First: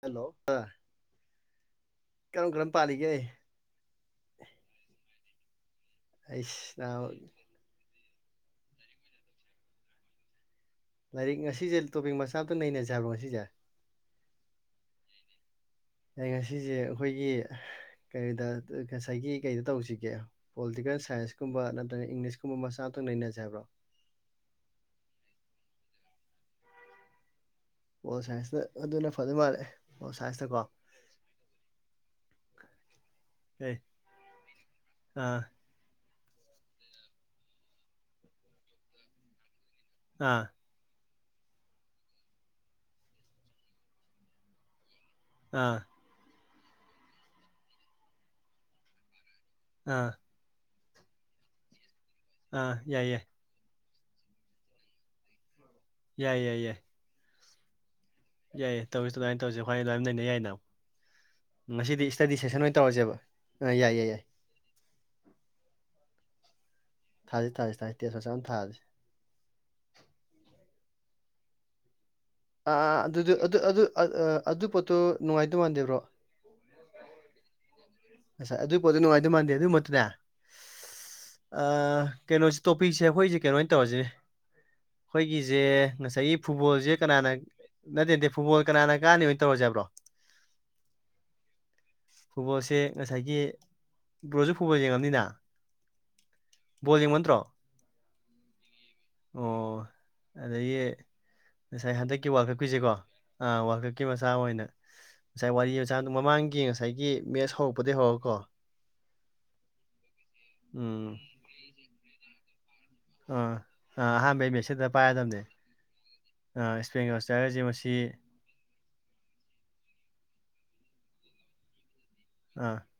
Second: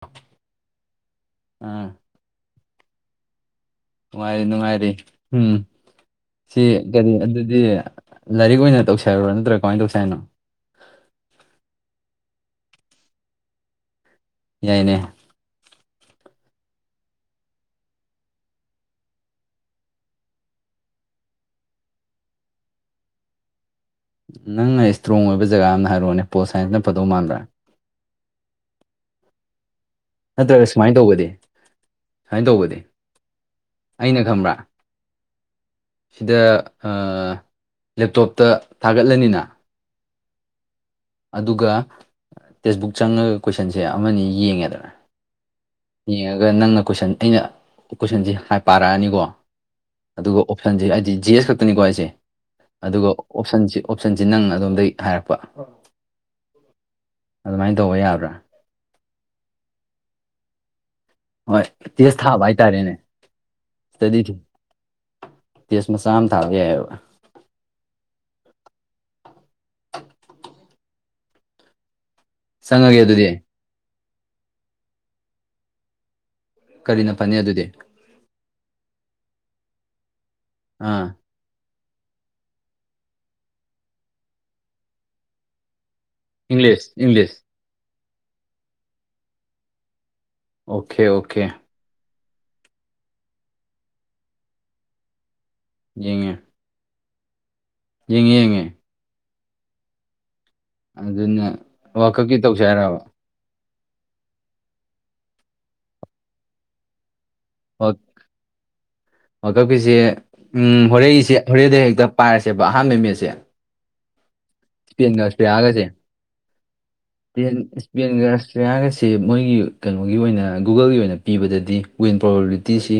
hello ꯑꯥ ꯀꯔꯝ ꯀꯔꯝ ꯄꯥꯜꯂꯤꯒꯦ ꯅꯨꯡꯉꯥꯏꯔꯤ ꯅꯨꯡꯉꯥꯏꯔꯤ ꯎꯝ ꯁꯤ ꯑꯩꯁ ꯅꯥꯕ ꯀꯔꯤ ꯑꯗꯨꯗꯤ ꯂꯥꯏꯔꯤꯛ ꯑꯣꯏꯅ ꯇꯧꯁꯦ ꯍꯥꯌꯕ꯭ꯔꯣ ꯅꯠꯇꯔ ꯀꯃꯥꯏꯅ ꯇꯧꯁꯦ ꯍꯥꯏꯅꯣ ꯂꯥꯏꯔꯤꯛ ꯉꯁꯤꯁꯦ ꯇꯣꯄꯤꯛ ꯃꯆꯥ ꯑꯃꯇ ꯅꯩꯅꯖꯦ ꯍꯥꯏꯕ꯭ꯔꯣ ꯉꯁꯤꯁꯦ ꯌꯥꯏꯅꯦ ꯑꯩ ꯉꯁꯤꯁꯦ ꯑꯩꯈꯣꯏꯒꯤ ꯀꯩꯗ ꯉꯁꯥꯏꯒꯤ ꯀꯩꯗ ꯇꯧꯁꯤꯒꯦ ꯄꯣꯂꯤꯇꯤꯀꯦꯜ ꯁꯥꯏꯟꯁꯀꯨꯝꯕ ꯅꯠꯇ꯭ꯔꯒ ꯏꯪꯂꯤꯁꯀꯨꯝꯕ ꯃꯆꯥ ꯅꯩꯅꯖꯦ ꯍꯥꯏꯕ꯭ꯔꯣ ꯅꯪꯅ ꯁꯇ꯭ꯔꯣꯡ ꯑꯣꯏꯕ ꯖꯒꯥ ꯑꯃ ꯍꯥꯏꯔꯛꯑꯣꯅꯦ ꯄꯣꯜ ꯁꯥꯏꯟꯁꯅ ꯐꯗꯧ ꯃꯥꯟꯕ꯭ꯔꯥ ꯄꯣꯜ ꯁꯥꯏꯟꯁꯅ ꯑꯗꯨꯅ ꯐꯗꯧ ꯃꯥꯜꯂꯦ ꯄꯣꯜ ꯁꯥꯏꯟꯁꯇꯀꯣ ꯅꯠꯇ꯭ꯔꯒ ꯁꯨꯃꯥꯏꯅ ꯇꯧꯕꯗꯤ ꯁꯨꯃꯥꯏꯅ ꯇꯧꯕꯗꯤ ꯑꯦ ꯑꯩꯅ ꯈꯪꯕ꯭ꯔꯥ ꯑꯥ ꯁꯤꯗ ꯂꯦꯞꯇꯣꯞꯇ ꯊꯥꯒꯠꯂꯅꯤꯅ ꯑ ꯑꯗꯨꯒ ꯇꯦꯛꯁꯕꯨꯛ ꯆꯪꯉꯒ ꯀꯣꯏꯁꯟꯁꯦ ꯑꯃꯅꯤ ꯌꯦꯡꯉꯦꯗꯅ ꯑꯥ ꯑꯗꯨꯒ ꯅꯪꯅ ꯀꯣꯏꯁꯟ ꯑꯩꯅ ꯀꯣꯏꯁꯟꯁꯤ ꯄꯥꯔꯛꯑꯅꯤꯀꯣ ꯑꯥ ꯑꯗꯨꯒ ꯑꯣꯞꯁꯟꯁꯦ ꯍꯥꯏꯗꯤ ꯖꯤ ꯑꯦꯁ ꯈꯛꯇꯅꯤꯀꯣ ꯍꯥꯏꯁꯦ ꯑꯥ ꯌꯥꯏ ꯑꯗꯨꯒ ꯌꯥꯏ ꯑꯣꯞꯁꯟꯁꯤꯦ ꯑꯣꯞꯁꯟꯁꯤꯦ ꯅꯪ ꯑꯗꯣꯝꯗꯒꯤꯩ ꯍꯥꯏꯔꯛꯄ ꯌꯥꯏ ꯌꯥꯏ ꯌꯥꯏ ꯑꯗꯨꯃꯥꯏꯅ ꯇꯧꯕ ꯌꯥꯔꯣꯏ ꯌꯥꯏꯌꯦ ꯇꯧꯔꯤꯁꯤ ꯑꯗꯨꯃꯥꯏꯅ ꯇꯧꯁꯁꯤ ꯈ꯭ꯋꯥꯏ ꯂꯃꯥꯏꯅ ꯅꯩꯅꯩ ꯌꯥꯏ ꯅ ꯍꯣꯏ ꯉꯁꯤꯗꯤ ꯇꯦꯁ ꯏꯁꯇꯗꯤ ꯊꯥꯕ ꯁꯦꯁꯟ ꯑꯣꯏꯅ ꯇꯧꯔꯁꯦꯕ ꯑ ꯌꯥꯏ ꯌꯥꯏ ꯌꯥꯏ ꯇꯁꯃ ꯁꯝ ꯊꯥꯕ ꯍꯥꯏ ꯊꯥꯁꯤ ꯊꯥꯁꯤ ꯊꯥꯏꯁꯤ ꯇꯦꯁ ꯃꯁ ꯑꯃ ꯊꯥꯖꯁꯤꯦ ꯑꯥ ꯆꯪꯉꯒꯦ ꯑꯗꯨꯗꯤ ꯑꯗꯨ ꯑꯗꯨ ꯑꯗꯨ ꯄꯣꯠꯇꯣ ꯅꯨꯡꯉꯥꯏꯗꯧ ꯃꯥꯟꯗꯦꯕ꯭ꯔꯣ ꯀꯔꯤꯅ ꯐꯅꯤ ꯑꯗꯨꯗꯤ ꯑꯁ ꯑꯗꯨꯒꯤ ꯄꯣꯠꯇꯣ ꯅꯨꯡꯉꯥꯏꯗꯧ ꯃꯥꯟꯗꯦ ꯑꯗꯨꯏ ꯃꯠꯇꯨꯅꯦ ꯑꯥ ꯀꯩꯅꯣꯁꯦ ꯇꯣꯄꯤꯛꯁꯦ ꯑꯩꯈꯣꯏꯁꯦ ꯀꯩꯅꯣ ꯑꯣꯏꯅ ꯇꯧꯔꯁꯤꯅꯦ ꯑꯩꯈꯣꯏꯒꯤꯁꯦ ꯉꯁꯥꯏꯒꯤ ꯏꯪꯂꯤꯁ ꯐꯨꯠꯕꯣꯜꯁꯦ ꯀꯅꯥꯅ ꯏꯪꯂꯤꯁ ꯅꯠꯇꯦꯠꯇꯦ ꯐꯨꯠꯕꯣꯜ ꯀꯅꯥꯅ ꯀꯥꯟꯅꯤ ꯑꯣꯏꯅ ꯇꯧꯔꯁꯕ꯭ꯔꯣ ꯑꯣꯀꯦ ꯑꯣꯀꯦ ꯐꯨꯕꯣꯜꯁꯦ ꯉꯁꯥꯏꯒꯤ ꯕ꯭ꯔꯣꯁꯨ ꯐꯨꯕꯣꯜ ꯌꯦꯡꯉꯕꯅꯤꯅ ꯌꯦꯡꯉ ꯣꯜꯡ ꯃꯟꯠꯇ꯭ꯔꯣ ꯌꯦꯡꯉꯦꯉꯦ ꯑꯣ ꯑꯗꯒꯤ ꯑꯗꯨꯅ ꯉꯁꯥꯏ ꯍꯟꯗꯛꯀꯤ ꯋꯥꯀꯞꯀꯤ ꯇꯧꯁꯦ ꯋꯥꯈꯠꯀꯨꯏꯁꯦꯀꯣ ꯍꯥꯏꯔꯕ ꯑꯥ ꯍꯥꯡꯀꯛꯀꯤ ꯃꯆꯥ ꯑꯣꯏꯅ ꯉꯁꯥꯏ ꯋꯥꯔꯤ ꯃꯆꯥꯗ ꯃꯃꯥꯡꯒꯤ ꯉꯁꯥꯏꯒꯤ ꯃꯦꯠꯁ ꯍꯧꯔꯛꯄꯗꯒꯤꯩ ꯍꯧꯔꯀꯣ ꯋꯥ ꯀꯞꯀꯤꯁꯤꯦ ꯎ ꯎꯝ ꯍꯣꯔꯦꯟꯁꯦ ꯍꯣꯔꯦꯟꯗꯩ ꯍꯦꯛꯇ ꯄꯥꯏꯔꯁꯦꯕ ꯑꯍꯥꯟꯕ ꯃꯦꯠꯁꯦ ꯑ ꯍꯥ ꯚ ꯏꯁꯄꯦꯟꯒꯁꯄꯒꯁꯦ ꯏꯁꯄꯦꯟꯒ ꯦꯟ ꯑꯣꯁꯇ꯭ꯔꯤꯌꯥꯒꯁꯦ ꯃꯁꯤ ꯏꯁꯄꯦꯟꯒ ꯑꯁꯇ꯭ꯔꯦꯂꯤꯌꯥꯒꯁꯦ ꯃꯣꯏꯒꯤ ꯀꯩꯅꯣꯒꯤ ꯑꯣꯏꯅ ꯒꯨꯒꯜꯒꯤ ꯑꯣꯏꯅ ꯄꯤꯕꯗꯗꯤ ꯋꯤꯟ ꯑꯥ ꯄ꯭ꯔꯣꯕꯕꯤꯂꯤꯇꯤꯁꯤ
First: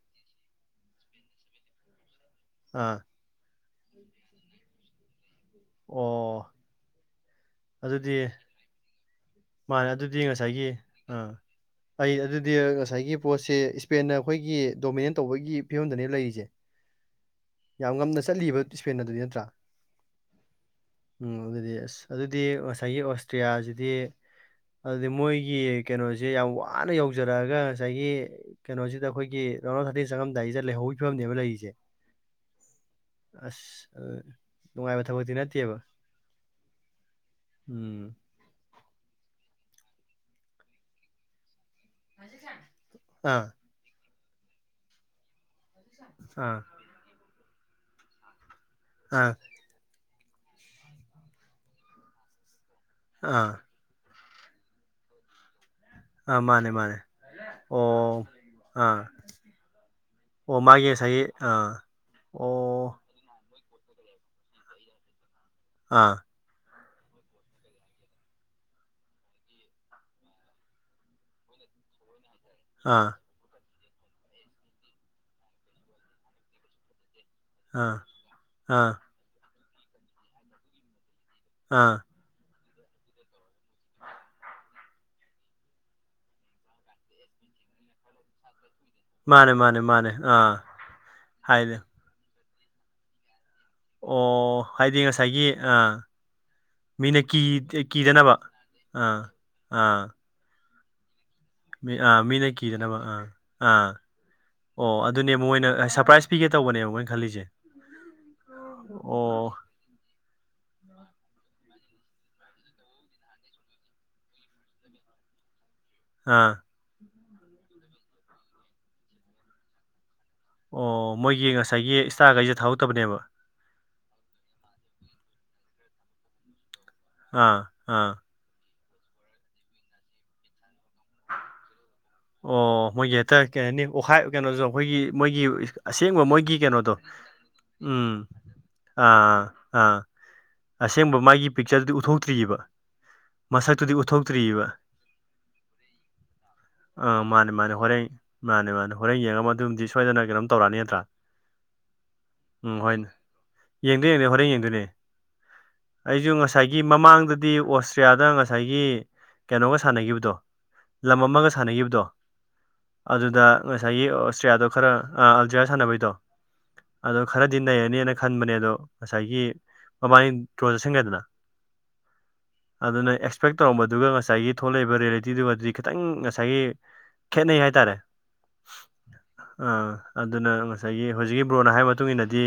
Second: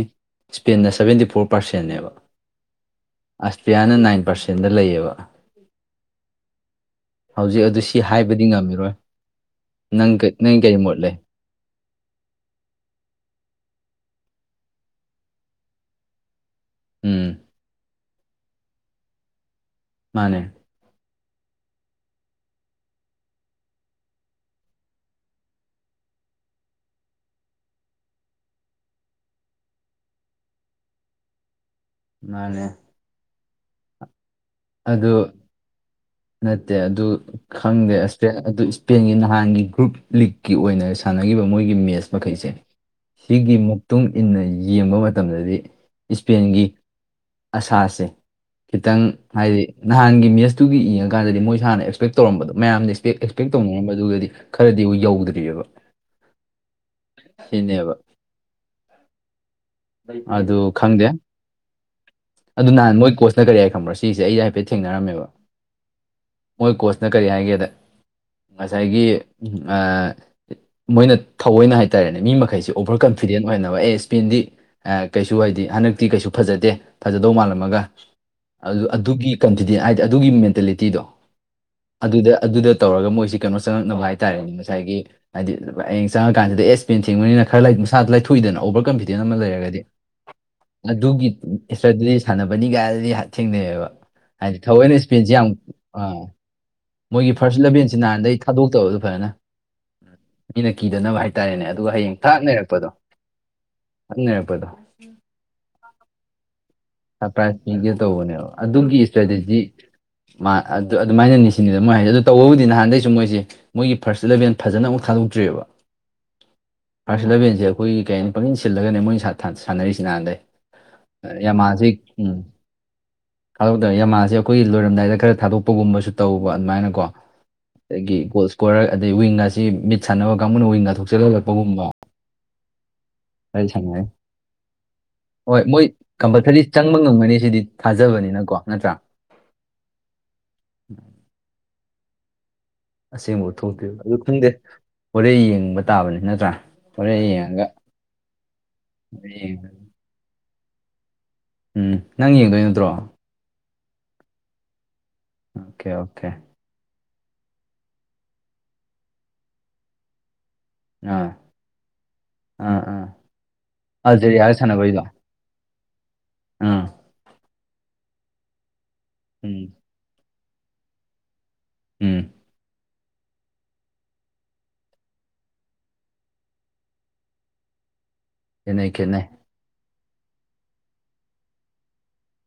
ꯏꯁꯄꯦꯟꯅ ꯁꯚꯦꯟꯇꯤ ꯐꯣꯔ ꯄꯥꯔꯁꯦꯟꯅꯦꯕ ꯑꯥ ꯑꯦꯁꯄꯤꯌꯥꯅ ꯅꯥꯏꯟ ꯄꯥꯔꯁꯦꯟꯗ ꯂꯩꯌꯦꯕ ꯑꯣ ꯍꯧꯖꯤꯛ ꯑꯗꯨ ꯁꯤ ꯑꯗꯨꯗꯤ ꯍꯥꯏꯕꯗꯤ ꯉꯝꯃꯤꯔꯣꯏ ꯃꯥꯅꯦ ꯅꯪ ꯑꯗꯨꯗꯤ ꯀ- ꯅꯪ ꯉꯁꯥꯏꯒꯤ ꯀꯔꯤ ꯃꯣꯠ ꯂꯩ ꯑꯥ ꯑꯩ ꯑꯗꯨꯗꯤ ꯉꯁꯥꯏꯒꯤ ꯄꯣꯠꯁꯦ ꯏꯁꯄꯦꯟꯅ ꯑꯩꯈꯣꯏꯒꯤ ꯗꯣꯃꯤꯅꯦꯠ ꯇꯧꯕꯒꯤ ꯐꯤꯕꯝꯗꯅꯦ ꯂꯩꯔꯤꯁꯦ ꯎꯝ ꯌꯥꯝ ꯉꯝꯅ ꯆꯠꯂꯤꯕ ꯏꯁꯄꯦꯟ ꯑꯗꯨꯗꯤ ꯅꯠꯇ꯭ꯔꯥ ꯃꯥꯅꯦ ꯎ ꯑꯗꯨꯗꯤ ꯑꯁ ꯑꯗꯨꯗꯤ ꯉꯁꯥꯏꯒꯤ ꯑꯣꯁꯇ꯭ꯔꯤꯌꯥꯁꯤꯗꯤ ꯑꯗꯨꯗꯤ ꯃꯣꯏꯒꯤ ꯀꯩꯅꯣꯁꯦ ꯌꯥꯝ ꯋꯥꯅ ꯌꯧꯖꯔꯛꯑꯒ ꯉꯁꯥꯏꯒꯤ ꯀꯩꯅꯣꯁꯤꯗ ꯑꯩꯈꯣꯏꯒꯤ ꯔꯥꯎꯅꯥ ꯊꯥꯇꯤꯟ ꯆꯪꯉꯝꯗꯥꯏꯁꯦ ꯂꯩꯍꯧꯕꯒꯤ ꯐꯤꯕꯅꯦꯕ ꯂꯩꯔꯤꯁꯦ ꯃꯥꯅꯦ ꯑꯁ ꯅꯨꯡꯉꯥꯏꯕ ꯑꯗ ꯊꯕꯛꯇꯤ ꯅꯠꯇꯦꯕ ꯅꯠꯇꯦ ꯑꯗꯨ ꯈꯪꯗꯦ ꯑ ꯎꯝ ꯑꯗꯨ ꯏꯁꯄꯦꯟꯒꯤ ꯅꯍꯥꯟꯒꯤ ꯒ꯭ꯔꯨꯞ ꯂꯤꯛꯀꯤ ꯑꯣꯏꯅ ꯁꯥꯟꯅꯈꯤꯕ ꯃꯣꯏꯒꯤ ꯃꯤ ꯃꯦꯁ ꯃꯈꯩꯁꯦ ꯑꯥ ꯁꯤꯒꯤ ꯃꯇꯨꯡ ꯏꯟꯅ ꯌꯦꯡꯕ ꯃꯇꯝꯗꯗꯤ ꯑꯥ ꯏꯁꯄꯦꯟꯒꯤ ꯑꯁꯥꯁꯦ ꯈꯤꯇꯪ ꯑꯥ ꯍꯥꯏꯗꯤ ꯅꯍꯥꯟꯒꯤ ꯃꯦꯠꯁꯇꯨꯒꯤ ꯏꯡꯉꯀꯥꯟꯗꯗꯤ ꯃꯣꯏꯁꯨ ꯍꯥꯟꯅ ꯑꯦꯛꯁꯄꯦꯛ ꯇꯧꯔꯝꯕꯗꯣ ꯃꯌꯥꯝꯅꯁꯦꯛ ꯑꯦꯛꯁꯄꯦꯛ ꯑꯥ ꯇꯧꯅꯔꯝꯕꯗꯨꯒꯗꯤ ꯈꯔꯗꯤꯕꯨ ꯌꯧꯗ꯭ꯔꯤꯑꯕ ꯑ ꯃꯥꯅꯦ ꯃꯥꯅꯦ ꯁꯤꯅꯦꯕ ꯑꯣ ꯑꯥ ꯑꯗꯨ ꯑꯣ ꯃꯥꯒꯤ ꯈꯪꯗꯦ ꯉꯁꯥꯏꯒꯤ ꯑꯥ ꯑꯗꯨ ꯑꯣ ꯅꯍꯥꯟ ꯃꯣꯏ ꯀꯣꯆꯅ ꯀꯔꯤ ꯍꯥꯏ ꯈꯪꯕ꯭ꯔꯥ ꯁꯤꯁꯦ ꯑꯩꯁ ꯍꯥꯏꯐꯦꯠ ꯊꯦꯡꯅꯔꯝꯃꯦꯕ ꯑꯥ ꯃꯣꯏ ꯀꯣꯆꯅ ꯀꯔꯤ ꯍꯥꯏꯒꯦꯗ ꯉꯁꯥꯏꯒꯤ ꯃꯣꯏꯅ ꯊꯑꯣꯏꯅ ꯍꯥꯏꯇꯥꯔꯦꯅꯦ ꯃꯤ ꯃꯈ ꯀꯩꯁꯦ ꯑꯣꯚꯔ ꯑꯥ ꯀꯟꯐꯤꯗꯦꯟ ꯑꯣꯏꯅꯕ ꯑꯦ ꯏꯁꯄꯤꯟꯗꯤ ꯀꯩꯁꯨ ꯍꯥꯏꯗꯤ ꯍꯟꯗꯛꯇꯤ ꯀꯩꯁꯨ ꯐꯖꯗꯦ ꯊꯥꯖꯗꯧ ꯃꯥꯜꯂꯝꯃꯒ ꯑꯥ ꯑꯗꯨ ꯑꯥ ꯑꯗꯨꯒꯤ ꯀꯟꯐꯤꯗꯦꯟ ꯍꯥꯏꯗꯤ ꯑꯗꯨꯒꯤ ꯃꯦꯟꯇꯦꯂꯤꯇꯤꯗꯣ ꯑꯥ ꯑꯗꯨꯗ ꯑꯗꯨꯗ ꯇꯧꯔꯒ ꯃꯣꯏꯁꯤ ꯀꯩꯅꯣ ꯆꯪꯉꯛꯅꯕ ꯍꯥꯏꯇꯥꯔꯦꯅꯦ ꯉꯁꯥꯏꯒꯤ ꯍꯥꯏꯗꯤ ꯍꯌꯦꯡ ꯆꯪꯉꯀꯥꯟꯁꯤꯗ ꯑꯦꯁ ꯄꯦꯟ ꯊꯤꯡꯕꯅꯤꯅ ꯈꯔ ꯃꯁꯥ ꯂ ꯂꯩꯊꯣꯛꯏꯗꯅ ꯑꯣꯚꯔ ꯀꯟꯐꯤꯗꯦꯟ ꯑꯃ ꯃꯥꯅꯦ ꯂꯩꯔꯒꯗꯤ ꯃꯥꯅꯦ ꯃꯥꯅꯦ ꯑꯥ ꯑꯗꯨꯒꯤ ꯍꯥꯏꯗꯤ ꯏꯁꯇ꯭ꯔꯦ ꯁꯥꯟꯅꯕꯅꯤꯒꯥꯏꯅꯗꯤ ꯊꯦꯡꯅꯩꯑꯌꯦꯕ ꯍꯥꯏꯗꯤ ꯊꯑꯣꯏꯅ ꯏꯁꯄꯦꯟꯁꯦ ꯌꯥꯝ ꯑꯥ ꯃꯤꯅ ꯃꯣꯏꯒꯤ ꯀꯤ ꯐꯥꯔꯁ ꯏꯂꯚꯦꯟꯁꯤ ꯀꯤꯗꯅꯕ ꯅꯍꯥꯟꯗꯒꯤꯩ ꯊꯥꯗꯣꯛꯇꯕ ꯑꯗꯨ ꯐꯖꯅ ꯑꯥ ꯑꯥ ꯃꯤꯅ ꯀꯤꯗꯅꯕ ꯍꯥꯏꯦ ꯃꯤ ꯑꯥ ꯃꯤꯅ ꯀꯤꯗꯅꯕ ꯑꯥ ꯑꯥ ꯊꯥꯛ ꯅꯩꯔꯛꯄꯗꯣ ꯑꯣ ꯑꯗꯨꯅꯦ ꯃꯣꯏꯅ ꯁꯔꯄ꯭ꯔꯥꯏꯁ ꯄꯤꯒꯦ ꯇꯧꯕꯅꯦꯕ ꯃꯣꯏ ꯁꯔꯄ꯭ꯔꯥꯏꯁ ꯄꯤꯒꯦ ꯇꯧꯕꯅꯦꯕ ꯑꯗꯨꯒꯤ ꯑꯣ ꯏꯁꯇ꯭ꯔꯦꯇꯦꯖꯤ ꯑꯗꯨ ꯑꯗꯨꯃꯥꯏꯅꯅꯤ ꯁꯤꯅꯤꯗ ꯃꯣꯏ ꯍꯥꯏꯁꯦ ꯑꯗꯨ ꯇꯧꯕꯕꯨꯗꯤ ꯅꯍꯥꯟꯗꯩꯁꯨ ꯃꯣꯏꯁꯦ ꯃꯒꯤ ꯐꯥꯔꯁꯂꯚꯦꯟ ꯐꯖꯅ ꯑꯃꯨꯛ ꯈꯪ ꯧꯗ꯭ꯔꯤꯑꯕ ꯍꯥꯥ ꯐꯥꯔꯁ ꯂꯂꯕꯦꯟꯁꯦ ꯑꯩꯈꯣꯏꯒꯤ ꯀꯩ ꯍꯥꯏꯅꯤ ꯄꯪꯁꯤꯟ ꯁꯤꯜꯂꯒꯅꯦ ꯃꯣꯏ ꯁꯥꯟꯅꯔꯤꯁꯤ ꯅꯍꯥꯟꯗꯩ ꯑꯣ ꯃꯣꯏꯒꯤ ꯉꯁꯥꯏ ꯍꯧ ꯎꯝ ꯈꯥꯎꯗ ꯃꯥ ꯁꯤ ꯑꯩꯈꯣꯏꯒꯤ ꯂꯣꯏꯔꯝꯗꯥꯏꯗ ꯈꯔ ꯊꯥꯗꯣꯛꯄꯒꯨꯝꯕꯁꯨ ꯇꯧꯕ ꯑꯗꯨꯃꯥꯏꯅꯀꯣ ꯑꯥ ꯑꯥ ꯑꯗꯒꯤ ꯒꯣꯜ ꯀꯣꯔꯛ ꯑꯗꯩ ꯋꯤꯡ ꯑꯁꯤ ꯃꯤꯠ ꯁꯥꯟꯅꯕ ꯀꯥꯡꯕꯨꯅ ꯋꯤꯡꯒ ꯊꯣꯛꯆꯜ ꯍꯜꯂꯛꯄꯒꯨꯝꯕ ꯑꯣ ꯃꯣꯏꯒꯤ ꯍꯦꯛꯇ ꯀꯩꯅ ꯍꯥꯏꯅꯤ ꯑꯣꯈꯥꯏ ꯀꯩꯅꯣꯁꯨꯣ ꯑꯩꯈꯣꯏꯒꯤ ꯃꯣꯏꯒꯤ ꯍꯣꯏ ꯃꯣꯏ ꯑꯁꯦꯡꯕ ꯃꯣꯏꯒꯤ ꯀꯝꯄꯜꯁꯔꯤ ꯀꯩꯅꯣꯗꯣ ꯆꯪꯕ ꯉꯝꯒꯅꯤ ꯁꯤꯗꯤ ꯎꯝ ꯎꯝ ꯊꯥꯖꯕꯅꯤꯅꯀꯣ ꯅꯠꯇ꯭ꯔꯥ ꯑꯥꯥ ꯑꯥ ꯑꯁꯦꯡꯕ ꯃꯥꯒꯤ ꯄꯤꯛꯆꯔꯗꯨꯗꯤ ꯎꯠꯊꯣꯛꯇ꯭ꯑꯔꯤꯕ ꯑꯁꯦꯡꯕ ꯎ ꯊꯣꯛꯇꯣꯏꯕ ꯑꯗꯨ ꯈꯪꯗꯦ ꯍꯣꯔꯦꯟ ꯌꯦꯡꯕ ꯇꯥꯕꯅꯤ ꯅꯠꯇ꯭ꯔꯥ ꯑꯥ ꯍꯣꯔꯦꯟ ꯃꯥꯅꯦ ꯌꯦꯡꯉꯒ ꯃꯥꯅꯦ ꯍꯣꯔꯦꯟ ꯃꯥꯅꯦ ꯃꯥꯅꯦ ꯍꯣꯔꯦꯟ ꯌꯦꯡꯉꯒ ꯑꯗꯨꯝꯗꯤ ꯁꯣꯏꯗꯅ ꯀꯩꯅꯣꯝ ꯇꯧꯔꯛꯑꯅꯤ ꯅꯠꯇ꯭ꯔꯥ ꯎꯝ ꯅꯪ ꯌꯦꯡꯗꯣꯏ ꯎꯝ ꯅꯠꯇ꯭ꯔꯣ ꯍꯣꯏꯅꯦ ꯌꯦꯡꯗꯣꯏ ꯌꯦꯡꯗꯣꯏ ꯍꯣꯔꯦꯟ ꯌꯦꯡꯗꯣꯏꯅꯦ ꯑꯣꯀꯦ ꯑꯣꯀꯦ ꯑꯩꯁꯨ ꯉꯁꯥꯏꯒꯤ ꯃꯃꯥꯡ ꯗꯗꯤ ꯑꯣꯁꯇ꯭ꯔꯤꯌꯥꯗ ꯉꯁꯥꯏꯒꯤ ꯀꯩꯅꯣꯒ ꯁꯥꯟꯅꯈꯤꯕꯗꯣ ꯂꯝ ꯑꯥ ꯑꯃꯒ ꯁꯥꯟꯅꯈꯤꯕꯗꯣ ꯗꯣ ꯑꯥ ꯑꯥ ꯑꯗꯨꯗ ꯉꯁꯥꯏꯒꯤ ꯑꯜꯖꯦꯔꯤꯌꯥꯒ ꯑꯣꯁꯇ꯭ꯔꯤꯌꯥꯗꯣ ꯈꯔ ꯁꯥꯟꯅꯕꯩꯗꯣ ꯑꯜꯗꯤꯔꯤꯌꯥ ꯁꯥꯟꯅꯕꯩꯗꯣ ꯑꯥ ꯑꯗꯣ ꯈꯔꯗꯤ ꯅꯩꯔꯅꯦꯅ ꯈꯟꯕꯅꯦ ꯑꯗꯣ ꯉꯁꯥꯏꯒꯤ ꯎꯝ ꯃꯃꯥꯡꯅꯤ ꯆꯣꯗꯁꯤꯡ ꯑꯦꯗꯅ ꯎꯝ ꯑꯗꯨꯅ ꯑꯦꯛꯁꯄꯦꯛ ꯇꯧꯔꯝꯕꯗꯨꯒ ꯉꯁꯥꯏꯒꯤ ꯊꯣꯛꯂꯛꯏꯕ ꯔꯤꯌꯦꯂꯤꯇꯤꯗꯨꯒꯗꯤ ꯈꯤꯇꯪ ꯉꯁꯥꯏꯒꯤ ꯈꯦꯠꯅꯩ ꯍꯥꯏꯇꯥꯔꯦ ꯏꯅꯦ ꯀꯅꯦ ꯑꯥ ꯑꯗꯨꯅ ꯉꯁꯥꯏꯒꯤ ꯍꯧꯖꯤꯛꯀꯤ ꯕ꯭ꯔꯣꯟꯅ ꯍꯥꯏꯕ ꯃꯇꯨꯡ ꯏꯟꯅꯗꯤ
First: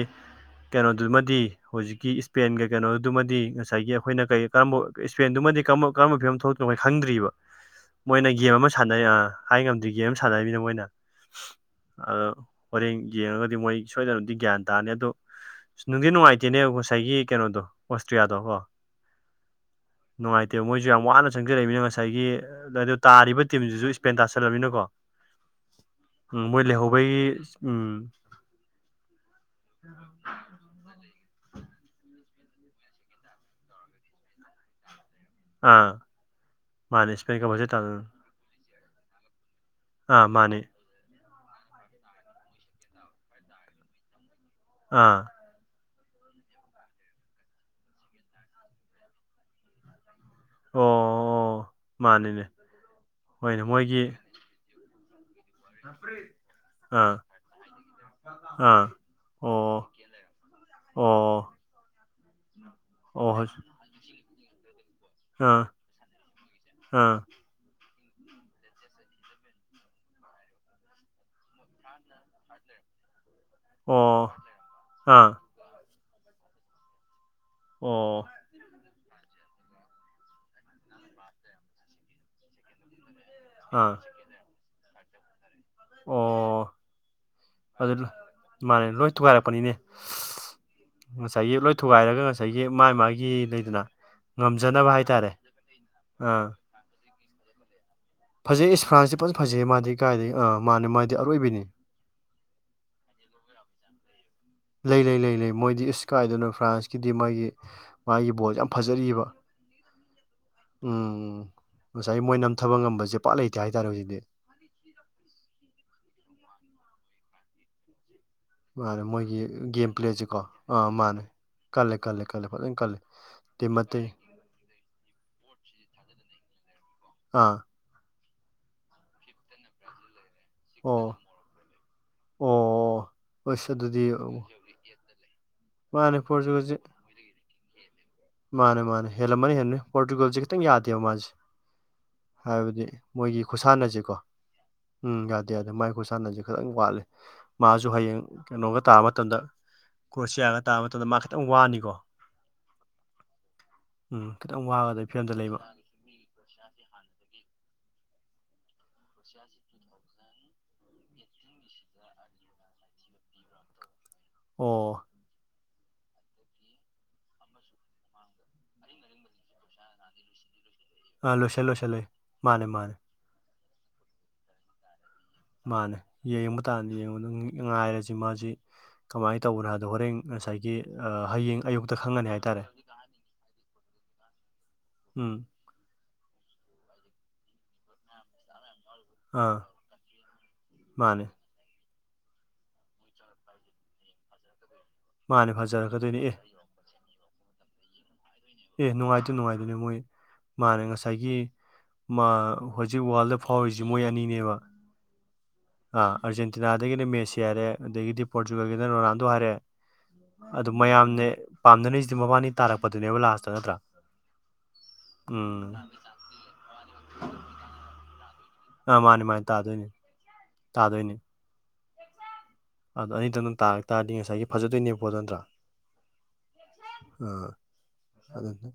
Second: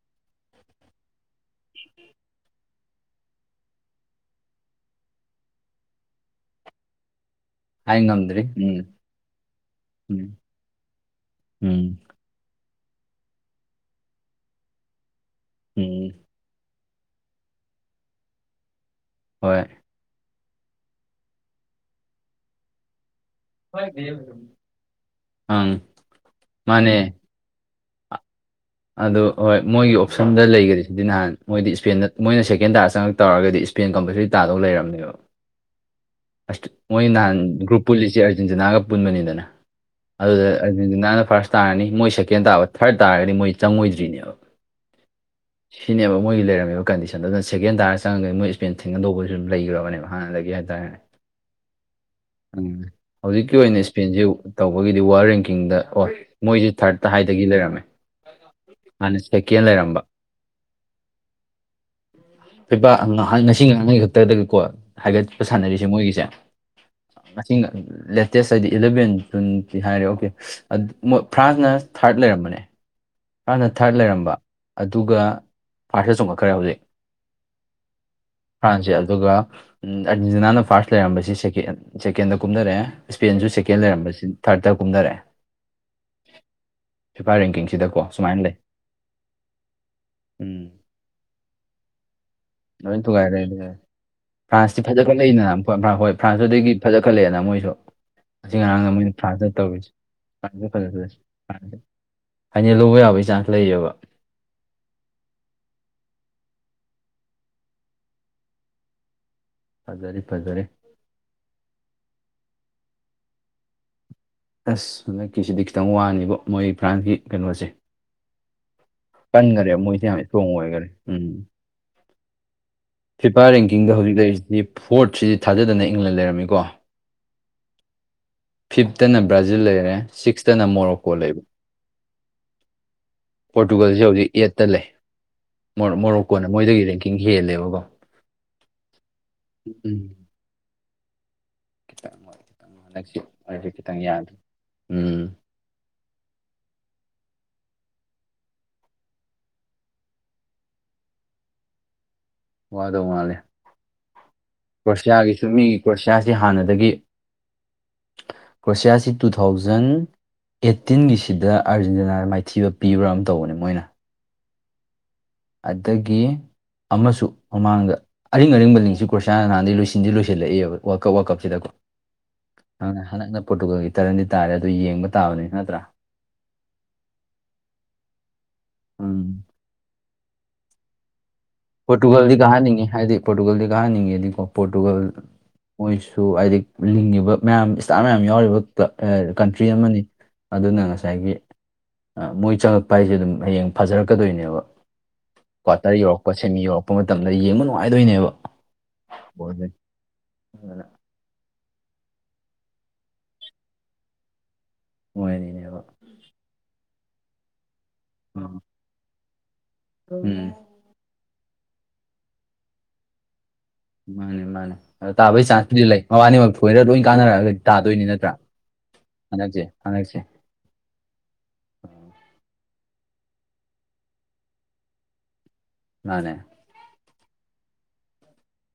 ꯀꯩꯅꯣꯗꯨꯃꯗꯤ ꯍꯧꯖꯤꯛꯀꯤ ꯏꯁꯄꯦꯟꯒ ꯀꯩꯅꯣꯗꯨꯃꯗꯤ ꯉꯁꯥꯏꯒꯤ ꯑꯩꯈꯣꯏꯅ ꯀꯔꯤ ꯀꯔꯝꯕ ꯏꯁꯄꯦꯟꯗꯨꯃ ꯀꯔꯝꯕ ꯐꯤꯕꯝ ꯊꯣꯛꯇꯅꯣ ꯑꯩꯈꯣꯏ ꯈꯪꯗ꯭ꯔꯤꯕ ꯍꯥꯏ ꯃꯣꯏꯅ ꯉꯝꯗ꯭ꯔꯤ ꯒꯦꯝ ꯑꯃ ꯎꯝ ꯁꯥꯟꯅꯩ ꯍꯥꯏ ꯉꯝꯗ꯭ꯔꯤꯒꯦ ꯑꯃ ꯎꯝ ꯁꯥꯟꯅꯅꯤꯅ ꯃꯣꯏꯅ ꯎꯝ ꯑꯗꯣ ꯍꯣꯔꯦꯡ ꯌꯦꯡꯉꯒꯗꯤ ꯃꯣꯏ ꯁꯣꯏꯗꯅꯗꯤ ꯒ꯭ꯌꯥꯟ ꯇꯥꯔꯅꯤ ꯑꯗꯣ ꯎꯝ ꯅꯨꯡꯗꯤ ꯅꯨꯡꯉꯥꯏꯇꯦꯅꯦꯕ ꯉꯁꯥꯏꯒꯤ ꯀꯩꯅꯣꯗꯣ ꯑꯣꯁꯇ꯭ꯔꯤꯌꯥꯗꯣ ꯀꯣ ꯍꯣꯏ ꯅꯨꯡꯉꯥꯏꯇꯦꯕ ꯃꯣꯏꯁꯨ ꯌꯥꯝ ꯋꯥꯅ ꯆꯪꯖꯔꯛꯏꯃꯤꯅꯤꯅ ꯉꯁꯥꯏꯒꯤ ꯑꯗꯨꯣ ꯇꯥꯔꯤꯕ ꯇꯤꯝꯁꯤꯁꯨ ꯆꯥꯁꯜꯂꯅꯤꯅꯀꯣ ꯑꯪ ꯎꯝ ꯃꯣꯏ ꯃꯥꯅꯦ ꯂꯩꯍꯧꯕꯒꯤ ꯎꯝ ꯑꯗꯨ ꯍꯣꯏ ꯃꯣꯏꯒꯤ ꯑꯣꯞꯁꯟꯗ ꯂꯩꯒꯔꯤ ꯁꯤꯗꯤ ꯅꯍꯥꯟ ꯃꯣꯏꯗꯤ ꯏꯁꯄꯦꯟꯗ ꯃꯣꯏꯅ ꯁꯦꯀꯦꯟ ꯇꯥ ꯆꯉꯛ ꯇꯧꯔꯒꯗꯤ ꯏꯁ꯭ꯄꯦꯟ ꯀꯝꯄꯜꯁꯔꯤ ꯇꯥꯗꯧ ꯂꯩꯔꯝꯅꯦꯕ ꯑꯥ ꯑꯁ ꯃꯣꯏ ꯃꯥꯅꯦ ꯅꯍꯥꯟ ꯏꯁꯄꯦꯟ ꯀꯞ ꯍꯧꯖꯤꯛ ꯒ꯭ꯔꯨꯞ ꯇꯥꯗꯣꯏꯅꯦ ꯄꯨꯜꯂꯤꯁꯦ ꯑꯔꯖꯦꯟꯇꯤꯅꯥꯒ ꯑꯄꯨꯟꯕꯅꯤꯗꯅ ꯑꯥ ꯑꯗꯨꯗ ꯃꯥꯅꯦ ꯑꯔꯖꯦꯟꯇꯤꯅꯥ ꯑꯅ ꯐꯥꯔꯁ ꯇꯥꯔꯅꯤ ꯃꯣꯏ ꯁꯦꯀꯦꯟ ꯇꯥꯕ ꯊꯥꯔꯠ ꯇꯥꯔꯗꯤ ꯃꯣꯏ ꯆꯪꯉꯣꯏꯗ꯭ꯔꯤꯅꯦꯕ ꯑꯥ ꯁꯤꯅꯦꯕ ꯃꯣꯏꯒꯤ ꯂꯩꯝꯃꯤꯕ ꯀꯟꯗꯤꯁꯟꯗꯨ ꯑꯗꯨꯅ ꯁꯦꯀꯦꯟ ꯇꯥꯔ ꯆꯪꯉꯒꯗꯤ ꯃꯣꯏ ꯏꯁꯄꯦꯟ ꯊꯦꯡꯒꯟꯗꯧꯕꯁꯨ ꯑꯗꯨ ꯂꯩꯈ꯭ꯔꯕꯅꯦꯕ ꯍꯥꯟꯅꯗꯒꯤ ꯑꯣ ꯍꯥꯏꯇꯥꯔꯦꯅꯦ ꯑꯣ ꯃꯥꯅꯤꯅꯦ ꯎꯝ ꯍꯧꯖꯤꯛꯀꯤ ꯍꯣꯏꯅꯦ ꯑꯣꯏꯅ ꯃꯣꯏꯒꯤ ꯏꯁꯄꯦꯟꯁꯤ ꯇꯧꯕꯒꯤ ꯋꯥꯔꯜ ꯔꯦꯡꯀꯤꯡꯗ ꯑꯣ ꯃꯣꯏꯁꯦ ꯊꯥꯔꯗ ꯑꯥ ꯍꯥꯏꯗꯒꯤ ꯂꯩꯔꯝꯃꯦ ꯑꯥ ꯍꯥꯟꯅ ꯁꯦꯀꯦꯟ ꯑꯣ ꯂꯩꯔꯝꯕ ꯑꯣ ꯐꯕ ꯑꯣ ꯍꯣꯏ ꯉꯁꯤ ꯉꯥꯡꯈꯩ ꯈꯛꯇꯗꯒꯤꯀꯣ ꯍꯥꯏꯒꯠꯄ ꯑꯥ ꯁꯥꯟꯅꯔꯤꯁꯦ ꯃꯣꯏꯒꯤꯁꯦ ꯑꯥ ꯉ ꯂꯦꯇꯦꯁ ꯍꯥꯏꯗꯤ ꯏꯂꯚꯦꯟ ꯇꯨꯇꯤ ꯍꯥꯏꯔꯦ ꯑꯣꯀꯦꯣꯏ ꯐ꯭ꯔꯥꯟꯁꯅ ꯊꯥꯔꯠ ꯂꯩꯔꯝꯕꯅꯦ ꯍꯥꯟꯅ ꯊꯥꯔꯠ ꯂꯩꯔꯝꯕ ꯑꯣ ꯑꯗꯨꯒ ꯑꯥ ꯐꯥꯔꯠꯇ ꯆꯨꯝꯉꯛꯈ꯭ꯔꯦ ꯍꯧꯖꯤꯛ ꯑꯣ ꯁꯦ ꯑꯗꯨꯒ ꯑꯥꯔꯖꯦꯟꯇꯤꯅꯥꯅ ꯐꯥꯔꯁ ꯂꯩꯔꯝꯕꯁꯤ ꯁꯦꯀꯦꯟꯗ ꯀꯨꯝꯅꯔꯛꯑꯦ ꯏꯁꯄꯦꯟꯁꯨ ꯁꯦꯀꯦꯟ ꯑꯥ ꯂꯩꯔꯝꯕꯕꯁꯤ ꯊꯥꯔꯠꯇ ꯀꯨꯝꯅꯔꯛꯑꯦ ꯑꯣ ꯐꯤꯐꯥꯏ ꯑꯗꯨ ꯔꯦꯡꯀꯤꯡꯁꯤꯗꯀꯣ ꯁꯨꯃꯥꯏꯅ ꯂꯩ ꯃꯥꯅꯦ ꯂꯣꯏ ꯇꯨꯒꯥꯏꯔꯛꯄꯅꯤꯅꯦ ꯎꯝ ꯉꯁꯥꯏꯒꯤ ꯂꯣꯏ ꯊꯨꯒꯥꯏꯔꯒ ꯉꯁꯥꯏꯒꯤ ꯃꯥꯥꯏ ꯂꯣꯏ ꯃꯥꯒꯤ ꯊꯨꯒꯥꯏꯔꯦ ꯑꯗꯨꯒ ꯂꯩꯗꯅ ꯐ꯭ꯔꯥꯟꯁꯇꯤ ꯉꯝꯖꯅꯕ ꯐꯖ ꯍꯥꯏꯇꯥꯔꯦ ꯈꯠꯂꯛꯗꯅꯣꯏ ꯍꯣꯏ ꯑꯥ ꯐ꯭ꯔꯥꯟꯁꯇꯨꯗꯒꯤ ꯐꯖ ꯈꯠꯂꯛꯑꯦꯅ ꯃꯣꯏꯁꯨ ꯑꯁꯤ ꯐꯖꯩ ꯏꯁ ꯉꯔꯥꯡꯗ ꯃꯣꯏꯅ ꯐ꯭ꯔꯥꯟꯁꯇꯤ ꯐꯖ ꯐ꯭ꯔꯥꯟꯁꯇ ꯐꯖꯩ ꯇꯧꯔꯤꯁꯦ ꯃꯥꯗꯤ ꯀꯥꯏꯗꯒꯤ ꯑꯥ ꯐ꯭ꯔꯥꯟꯁꯇ ꯃꯥꯅꯦ ꯐꯖ ꯃꯥꯗꯤ ꯐ ꯑꯔꯣꯏꯕꯤꯅꯤ ꯐ ꯍꯥꯏꯅ ꯂꯧꯕ ꯌꯥꯕꯒꯤ ꯆꯥꯟꯁ ꯂꯩꯌꯦꯕ ꯂꯩ ꯂꯩ ꯂꯩ ꯂꯩ ꯃꯣꯏꯗꯤ ꯏꯁ ꯀꯥꯏꯗꯅ ꯐ꯭ꯔꯥꯟꯁꯀꯤꯗꯤ ꯃꯥꯒꯤ ꯃꯥꯒꯤ ꯕꯣꯜꯁꯦ ꯌꯥꯝ ꯐꯖꯔꯤꯕ ꯐꯖꯔꯤ ꯐꯖꯔꯤ ꯎꯝ ꯉꯁꯥꯏ ꯃꯣꯏ ꯅꯝꯊꯕ ꯉꯝꯕꯁꯦ ꯄꯥꯛ ꯂꯩꯇꯦ ꯍꯥꯏꯇꯥꯔꯦ ꯍꯧꯖꯤꯛꯤ ꯑꯁ ꯍꯟꯗꯛꯀꯤꯁꯤꯗꯤ ꯈꯤꯇꯪ ꯋꯥꯅꯤꯕ ꯃꯣꯏ ꯐ꯭ꯔꯥꯟꯁꯀꯤ ꯀꯩꯅꯣꯁꯦ ꯃꯥꯅꯦ ꯃꯣꯏꯒꯤ ꯀꯟꯈꯔꯦ ꯒꯦꯝ ꯃꯣꯏꯁꯦ ꯌꯥꯝ ꯄ꯭ꯂꯦꯁꯤꯀꯣ ꯏꯁꯇꯣꯡ ꯑꯣꯏꯈꯔꯦ ꯑꯥ ꯃꯥꯅꯦ ꯎꯝ ꯀꯜꯂꯦ ꯀꯜꯂꯦ ꯀꯜꯂꯦ ꯐꯖꯅ ꯀꯜꯂꯦ ꯐꯤꯐꯥ ꯇꯤꯝ ꯔꯦꯡꯀꯤꯡꯗ ꯑꯇꯩ ꯍꯧꯖꯤꯛ ꯂꯩꯔꯤꯁꯤꯗꯤ ꯐꯣꯔꯠꯁꯤꯗꯤ ꯊꯥꯖꯗꯅ ꯏꯪꯂ ꯂꯩꯔꯝꯃꯤꯀꯣ ꯑꯥ ꯐꯤꯞꯇꯅ ꯕ꯭ꯔꯥꯖꯤꯜ ꯂꯩꯔꯦ ꯁꯤꯛꯁꯇꯅ ꯃꯣꯔꯣꯀꯣ ꯑꯣ ꯂꯩꯔꯦ ꯑꯣ ꯑꯁ ꯑꯗꯨꯗꯤ ꯄꯣꯔꯇꯨꯒꯜꯁꯤ ꯍꯧꯖꯤꯛ ꯌꯦꯠꯇ ꯂꯩ ꯃꯥꯅꯦ ꯃꯣꯔꯣꯛꯀꯣꯅ ꯄꯣꯔꯇꯨꯒꯜꯁꯦ ꯃꯣꯏꯗꯒꯤ ꯔꯦꯡꯀꯤꯡ ꯍꯦꯜꯂꯦꯕꯀꯣ ꯃꯥꯅꯦ ꯃꯥꯅꯦ ꯍꯦꯂꯅꯤ ꯍꯦꯔꯅꯤ ꯎꯝ ꯄꯣꯇꯨꯒꯜ ꯈꯈꯤꯇꯪ ꯌꯥꯗꯧ ꯃꯥꯁꯦ ꯈꯤꯇꯪ ꯃꯣꯏ ꯈꯤꯇꯪ ꯍꯥꯏꯕꯗꯤ ꯍꯟꯗꯛꯁꯤ ꯃꯣꯏꯒꯤ ꯃꯣꯏꯁꯦ ꯈꯤꯇꯪ ꯈꯨꯁꯥꯟꯅꯁꯤꯀꯣ ꯌꯥꯗ꯭ꯔꯦ ꯎꯝ ꯌꯥꯗꯦ ꯌꯥꯗꯦ ꯃꯥꯏ ꯈꯨꯣꯏꯠ ꯁꯥꯟꯅꯁꯦ ꯈꯤꯇꯪ ꯋꯥꯠꯂꯦ ꯃꯥꯁꯨ ꯍꯌꯦꯡ ꯀꯩꯅꯣꯒ ꯇꯥꯕ ꯃꯇꯝꯗ ꯀ꯭ꯔꯣꯁꯤꯌꯥꯒ ꯇꯥꯕ ꯃꯇꯝꯗ ꯃꯥ ꯈꯤꯇꯪ ꯋꯥꯅꯤꯀꯣ ꯋꯥꯗꯣ ꯃꯥꯂꯦ ꯎꯝ ꯈꯤꯇꯪ ꯋꯥꯒꯗꯕ ꯐꯤꯕꯝꯗ ꯀ꯭ꯔꯣꯁꯤꯌꯥꯒꯤꯁꯨ ꯂꯩꯕ ꯃꯤꯒꯤ ꯀ꯭ꯔꯣꯁꯤꯌꯥꯁꯤ ꯍꯥꯟꯅꯗꯒꯤ ꯀ꯭ꯔꯣꯁꯤꯌꯥꯁꯤ ꯇꯨ ꯊꯥꯎꯖꯟ ꯑꯦꯠꯇꯤꯟꯒꯤꯁꯤꯗ ꯑꯥꯔꯖꯦꯟꯇꯤꯅꯥꯗ ꯃꯥꯏꯊꯤꯕ ꯄꯤꯕ꯭ꯔꯥ ꯑꯃ ꯇꯧꯕꯅꯦ ꯃꯣꯏꯅ ꯑꯣ ꯑꯗꯒꯤ ꯑꯃꯁꯨ ꯃꯃꯥꯡꯗ ꯑꯔꯤꯡ ꯑꯔꯤꯡꯕ ꯂꯤꯡꯁꯨ ꯀ꯭ꯔꯁꯥ ꯅꯍꯥꯟꯗꯤ ꯂꯣꯏꯁꯤꯟꯗꯤ ꯂꯣꯏꯁꯤꯜꯂꯛꯏꯦꯕ ꯋꯥꯔꯜ ꯀꯞ ꯋꯥꯔꯜ ꯑꯥ ꯂꯣꯏꯁꯤꯜ ꯀꯞꯁꯤꯗꯀꯣ ꯂꯣꯏꯁꯤꯜꯂꯦ ꯃꯥꯅꯦ ꯃꯥꯅꯦ ꯑꯗꯨꯅ ꯍꯟꯗꯛꯅ ꯄꯣꯔꯇꯨꯒꯜꯒꯤ ꯇꯔꯟꯗꯤ ꯇꯥꯔꯦ ꯑꯗꯨ ꯌꯦꯡꯕ ꯇꯥꯕꯅꯤ ꯅꯠꯇ꯭ꯔꯥ ꯃꯥꯅꯦ ꯌꯦꯡꯕ ꯇꯥꯟꯗ ꯌꯦꯡꯕꯗ ꯉꯥꯏꯔꯁꯤ ꯃꯥꯁꯤ ꯎꯝ ꯀꯃꯥꯏꯅ ꯇꯧꯕꯅꯣ ꯍꯥꯏꯗꯣ ꯍꯣꯔꯦꯟ ꯉꯁꯥꯏꯒꯤ ꯍꯌꯦꯡ ꯑꯌꯨꯛꯇ ꯈꯪꯉꯅꯤ ꯄꯣꯔꯇꯨꯒꯜꯗꯤ ꯍꯥꯏꯇꯥꯔꯦ ꯀꯥꯍꯟꯅꯤꯡꯉꯤ ꯍꯥꯏꯗꯤ ꯄꯣꯔꯇꯨꯒꯜꯗꯤ ꯀꯥꯍꯟꯅꯤꯡꯉꯦꯗꯤꯀꯣ ꯄꯣꯔꯇꯨꯒꯜ ꯎꯝ ꯃꯣꯏꯁꯨ ꯁꯨ ꯍꯥꯏꯗꯤ ꯂꯤꯡꯉꯤꯕ ꯃꯌꯥꯝ ꯏꯁꯇꯥꯔ ꯃꯌꯥꯝ ꯌꯥꯎꯔꯤꯕ ꯑꯥ ꯀꯟꯇ꯭ꯔꯤ ꯑꯃꯅꯤ ꯑꯗꯨꯅ ꯃꯥꯅꯦ ꯉꯁꯥꯏꯒꯤ ꯑ ꯃꯣꯏ ꯆꯪꯉꯛꯄ ꯍꯥꯏꯁꯦ ꯑꯗꯨꯝ ꯍꯌꯦꯡ ꯐꯖꯔꯛꯀꯗꯣꯏꯅꯦꯕ ꯃꯥꯅꯦ ꯐꯖꯔꯛꯀꯗꯣꯏꯅꯦ ꯑꯦ ꯄꯣꯠꯁꯦꯟ ꯌꯧꯔꯛꯄ ꯃꯇꯝꯗ ꯌꯦꯡꯕ ꯅꯨꯡꯉꯥꯏꯗꯣꯏꯅꯦꯕ ꯑꯦ ꯅꯨꯡꯉꯥꯏꯇꯦ ꯕꯣꯜꯁꯦ ꯅꯨꯡꯉꯥꯏꯗꯣꯏꯅꯦ ꯃꯣꯏ ꯃꯥꯅ ꯑꯗꯨꯅ ꯉꯁꯥꯏꯒꯤ ꯃꯥ ꯍꯧꯖꯤꯛ ꯋꯥꯔꯜꯗ ꯐꯥꯎꯔꯤꯁꯤ ꯃꯣꯏ ꯑꯅꯤꯅꯦꯕ ꯃꯣꯏꯅꯤꯅꯦꯕ ꯑꯥꯔꯖꯦꯟꯇꯤꯅꯥꯗꯒꯤꯅ ꯃꯦꯁꯤ ꯍꯥꯏꯔꯦ ꯑꯗꯒꯤꯗꯤ ꯎꯝ ꯄꯣꯔꯇꯨꯒꯜꯒꯤꯅ ꯔꯣꯅꯥꯜꯗꯣ ꯍꯥꯏꯔꯦ ꯎꯝ ꯑꯗꯨ ꯃꯌꯥꯝꯅꯦ ꯄꯥꯝꯅꯅꯁꯤꯗꯤ ꯃꯕꯥꯅꯤ ꯇꯥꯔꯛꯄꯗꯨꯅꯦꯕ ꯂꯥꯁ ꯃꯥꯅꯦ ꯃꯥꯅꯦ ꯑ ꯇꯥꯕꯩ ꯎꯝ ꯆꯥꯟꯁꯇꯨꯗꯤ ꯂꯩ ꯃꯕꯥꯅꯤꯃꯛ ꯊꯣꯏꯔ ꯂꯣꯏ ꯀꯥꯟꯅꯔꯛꯑꯒ ꯇꯥꯗꯣꯏꯅꯤ ꯅꯠꯇ꯭ꯔꯥ ꯑꯥ ꯃꯥꯅꯤ ꯃꯥꯅꯤ ꯍꯟꯗꯛꯁꯦ ꯇꯥꯗꯣꯏꯅꯤ ꯍꯟꯗꯛꯁꯦ ꯇꯥꯗꯣꯏꯅꯤ ꯑꯗ ꯑꯅꯤꯗ ꯅꯪ ꯇꯥꯔꯛ ꯇꯥꯔꯗꯤ ꯉꯁꯥꯏꯒꯤ ꯐꯖꯗꯣꯏꯅꯦꯕꯀꯣꯠꯇ ꯅꯠꯇ꯭ꯔꯥ ꯑꯅꯦ ꯑꯥ ꯑꯗꯨ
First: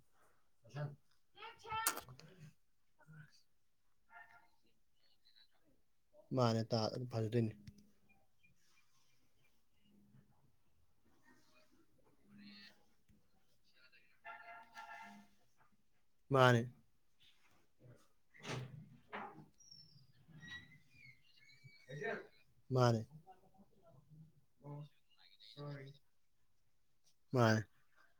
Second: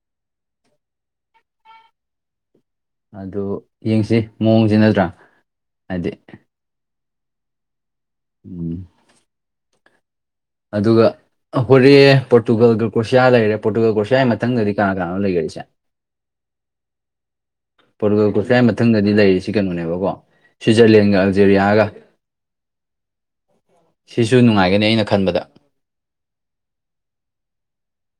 ꯑꯗꯨ ꯌꯦꯡꯁꯤ ꯃꯑꯣꯡꯁ ꯅꯠꯇ꯭ꯔꯥ ꯍꯥꯏꯗꯤ ꯃꯥꯅꯦ ꯐꯗꯣꯏꯅꯤ ꯎꯝ ꯑꯗꯨꯒ ꯍꯣꯔꯦ ꯄꯣꯔꯇꯨꯒꯜ ꯀ꯭ꯔꯣꯁꯤꯌꯥ ꯂꯩꯔꯦ ꯄꯣꯔꯇꯨꯒꯜ ꯀ꯭ꯔꯣꯁꯤꯌꯥꯒꯤ ꯃꯊꯪꯗꯗꯤ ꯀꯅꯥ ꯀꯅꯥꯣ ꯂꯩꯈꯔꯤꯁꯦ ꯃꯥꯅꯦ ꯄꯣꯔꯇꯨꯒꯜ ꯈꯨꯠꯁꯥꯏ ꯃꯊꯪꯗꯗꯤ ꯂꯩꯔꯤꯁꯤ ꯀꯩꯅꯣꯅꯦꯕꯀꯣ ꯁ꯭ꯋꯤꯠꯖꯔꯂꯦꯟꯒ ꯔꯤꯌꯥ ꯃꯥꯅꯦ ꯁꯤꯁꯨ ꯅꯨꯡꯉꯥꯏꯒꯅꯤ ꯑꯩꯅ ꯈꯟꯕꯗ [inaudible]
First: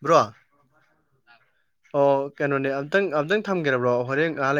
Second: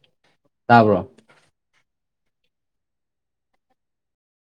ꯕꯣ ꯌꯥꯕ꯭ꯔꯣ ꯑꯣ ꯀꯩꯅꯣꯅꯦ ꯑꯝꯇꯪ ꯑꯝꯇꯪ ꯊꯝꯕꯤꯔꯕ꯭ꯔꯣ ꯍꯣꯔꯦꯟ ꯑꯍ ꯂꯩ